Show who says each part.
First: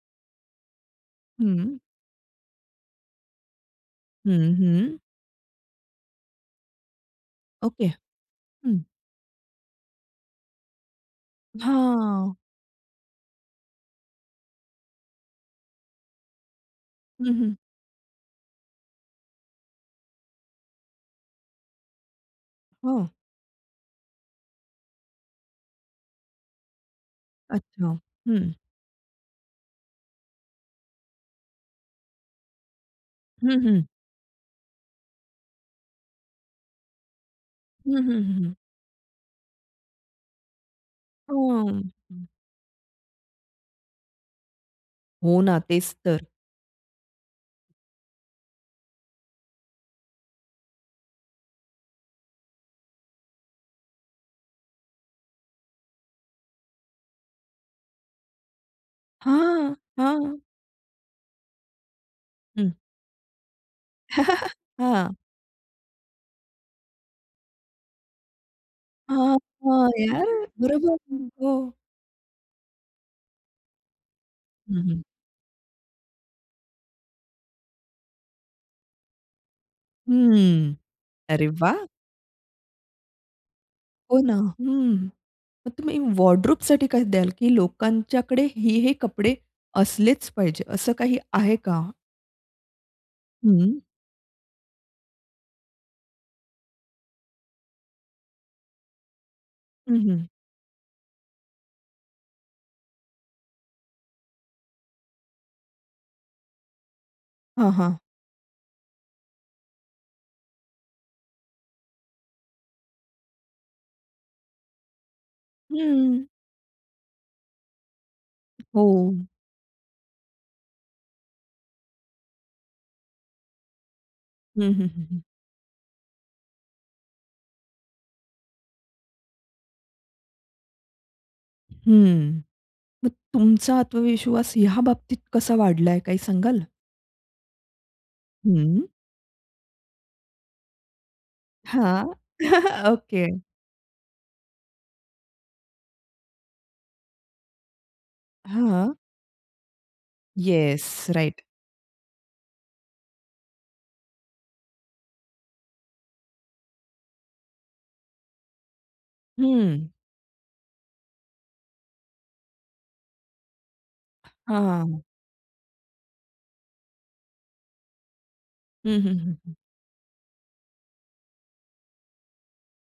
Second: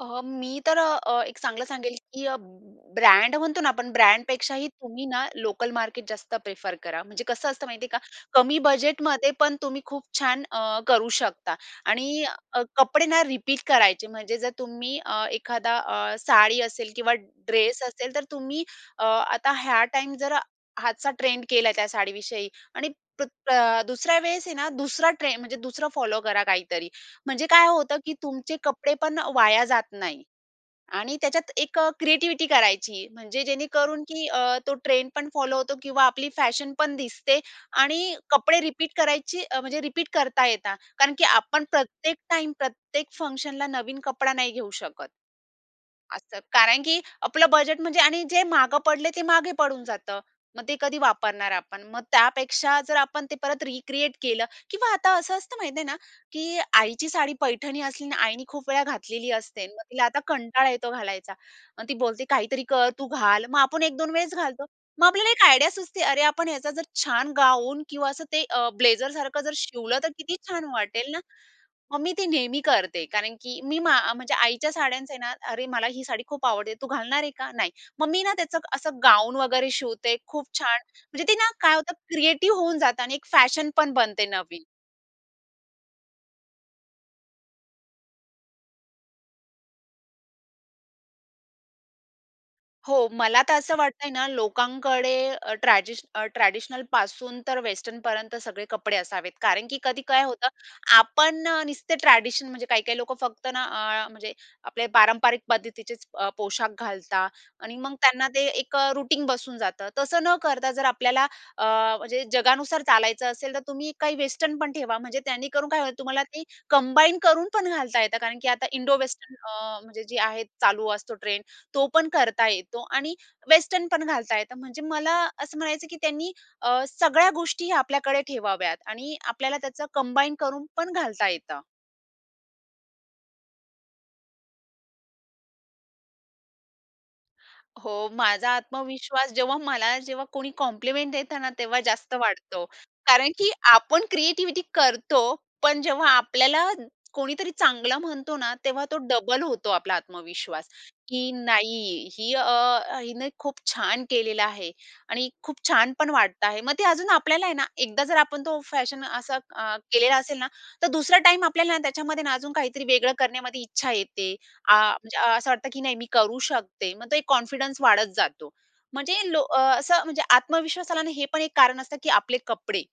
Speaker 1: अ, मी तर अ, एक
Speaker 2: हं,
Speaker 1: चांगलं
Speaker 2: हं.
Speaker 1: सांगेल, की अ, ब्रँड म्हणतो ना आपण,
Speaker 2: हं,
Speaker 1: ब्रँडपेक्षाही
Speaker 2: हं.
Speaker 1: तुम्ही ना, लोकल मार्केट जास्त प्रिफर करा. म्हणजे कसं असतं
Speaker 2: ओके,
Speaker 1: माहितीये का? कमी
Speaker 2: हं.
Speaker 1: बजेटमध्ये पण तुम्ही खूप छान अ, करू शकता आणि
Speaker 2: हां.
Speaker 1: अ, कपडे ना रिपीट करायचे, म्हणजे जर तुम्ही अ, एखादा अ, साडी असेल किंवा
Speaker 2: हं, हं.
Speaker 1: ड्रेस असेल, तर तुम्ही अ, आता ह्या टाईम जर ह्याचा ट्रेंड केलाय त्या साडीविषयी आणि
Speaker 2: हो.
Speaker 1: प्र अ, दुसऱ्या वेळेस आहे ना, दुसरा ट्रे म्हणजे दुसरं फॉलो करा काहीतरी. म्हणजे काय
Speaker 2: अच्छा,
Speaker 1: होतं, की
Speaker 2: हं.
Speaker 1: तुमचे कपडे पण वाया जात नाही आणि त्याच्यात एक अ, क्रिएटिव्हिटी करायची. म्हणजे
Speaker 2: हं, हं.
Speaker 1: जेणेकरून, की अ, तो ट्रेंड पण फॉलो होतो किंवा आपली फॅशन पण दिसते
Speaker 2: हं, हं,
Speaker 1: आणि अ,
Speaker 2: हं, हं, हं.
Speaker 1: कपडे रिपीट करायची, अ, म्हणजे रिपीट करता येतात कारण की आपण
Speaker 2: हं,
Speaker 1: प्रत्येक
Speaker 2: हं.
Speaker 1: टाईम, प्रत्येक फंक्शनला नवीन कपडा नाही घेऊ शकत.
Speaker 2: हो ना, तेच तर.
Speaker 1: असतं, कारण की आपलं बजेट, म्हणजे आणि जे मागे पडलंय ते मागे पडून जातं. मग ते कधी वापरणार आपण. मग त्यापेक्षा, जर आपण ते परत रिक्रिएट केलं किंवा आता असं असतं, माहिती आहे ना, की आईची साडी, पैठणी असली आणि आईनी खूप वेळा घातलेली असते,
Speaker 2: हां,
Speaker 1: मग तिला आता
Speaker 2: हां.
Speaker 1: कंटाळा येतो घालायचा. मग ती बोलते, "काहीतरी
Speaker 2: हं.
Speaker 1: कर, तू घाल." मग आपण 1-2 वेळेस घालतो. मग
Speaker 2: हां.
Speaker 1: आपल्याला एक आयडिया सुचते, अरे, आपण ह्याचा जर छान गाऊन किंवा असं ते अ,
Speaker 2: हां,
Speaker 1: ब्लेझरसारखं जर
Speaker 2: हां,
Speaker 1: शिवलं, तर
Speaker 2: यार,
Speaker 1: किती छान
Speaker 2: बरोबर
Speaker 1: वाटेल ना,
Speaker 2: हो.
Speaker 1: मग मी ती नेहमी करते. कारण की मी, मा म्हणजे आईच्या
Speaker 2: हं, हं.
Speaker 1: साड्यांचे ना अरे, मला ही साडी खूप आवडते, तू घालणार आहे का? नाही. मग मी ना त्याचं असं गाउन वगैरे शिवते खूप
Speaker 2: हम्म,
Speaker 1: छान. म्हणजे ती
Speaker 2: अरे
Speaker 1: ना, काय
Speaker 2: वाह!
Speaker 1: होतं, क्रिएटिव्ह होऊन जातं आणि एक फॅशन पण
Speaker 2: हो
Speaker 1: बनते
Speaker 2: ना,
Speaker 1: नवीन.
Speaker 2: हम्म, मग तुम्ही वॉर्डरोबसाठी काय द्याल, की लोकांच्याकडे हे-हे कपडे असलेच पाहिजे, असं काही आहे का?
Speaker 1: हो, मला तर असं
Speaker 2: हं.
Speaker 1: वाटतंय ना, लोकांकडे अ, ट्रॅजीश अ, ट्रेडिशनलपासून तर वेस्टर्नपर्यंत सगळे कपडे असावेत, कारण की
Speaker 2: हं,
Speaker 1: कधी काय
Speaker 2: हं.
Speaker 1: होतं, आपण अ, नुसते ट्रेडिशन म्हणजे काही-काही लोकं फक्त ना, अ, म्हणजे आपले पारंपरिक पद्धतीचेच अ, पोशाख घालता
Speaker 2: हां,
Speaker 1: आणि मग
Speaker 2: हां.
Speaker 1: त्यांना ते एक अ, रुटीन बसून जातं. तसं न करता, जर आपल्याला अ, म्हणजे जगानुसार चालायचं असेल, तर तुम्ही काही वेस्टर्न पण ठेवा. म्हणजे त्यांनी करून काय होईल, तुम्हाला
Speaker 2: हं.
Speaker 1: ती कंबाईन करून पण घालता येतं कारण की आता इंडो
Speaker 2: हो.
Speaker 1: वेस्टर्न अ, म्हणजे जी आहे चालू असतो ट्रेंड, तो पण करता येतो आणि वेस्टर्न पण घालता येतं.
Speaker 2: हं,
Speaker 1: म्हणजे
Speaker 2: हं, हं,
Speaker 1: मला
Speaker 2: हं.
Speaker 1: असं म्हणायचं, की त्यांनी अ, सगळ्या गोष्टी आपल्याकडे ठेवाव्यात आणि आपल्याला त्याचं कंबाईन करून पण घालता येतं.
Speaker 2: हम्म, मग तुमचा आत्मविश्वास ह्याबाबतीत कसा वाढलाय, काय सांगाल?
Speaker 1: हो, माझा
Speaker 2: हं.
Speaker 1: आत्मविश्वास, जेव्हा मला जेव्हा कोणी कॉम्प्लिमेंट देतं ना, तेव्हा
Speaker 2: हां,
Speaker 1: जास्त वाढतो कारण,
Speaker 2: ओके.
Speaker 1: की आपण क्रिएटिव्हिटी करतो, पण जेव्हा आपल्याला कोणीतरी चांगलं म्हणतो ना, तेव्हा तो
Speaker 2: हां.
Speaker 1: डबल होतो आपला आत्मविश्वास,
Speaker 2: येस
Speaker 1: की
Speaker 2: राइट.
Speaker 1: नाही ही अ, हिने खूप छान केलेला आहे आणि खूप छान पण वाटतं आहे. मग ते अजून आपल्याला आहे ना, एकदा जर आपण तो फॅशन असा अ,
Speaker 2: हम्म.
Speaker 1: केलेला असेल ना, तर दुसरा टाईम आपल्याला त्याच्यामध्ये ना, अजून काहीतरी वेगळं करण्यामध्ये इच्छा येते.
Speaker 2: हां,
Speaker 1: आ,
Speaker 2: हां.
Speaker 1: म्हणजे असं वाटतं, की नाही मी करू शकते. मग तो एक कॉन्फिडन्स वाढत जातो.
Speaker 2: हं,
Speaker 1: म्हणजे
Speaker 2: हं,
Speaker 1: लो
Speaker 2: हं.
Speaker 1: अ, असं म्हणजे आत्मविश्वास आला आणि हे पण एक कारण असतं, की आपले कपडे.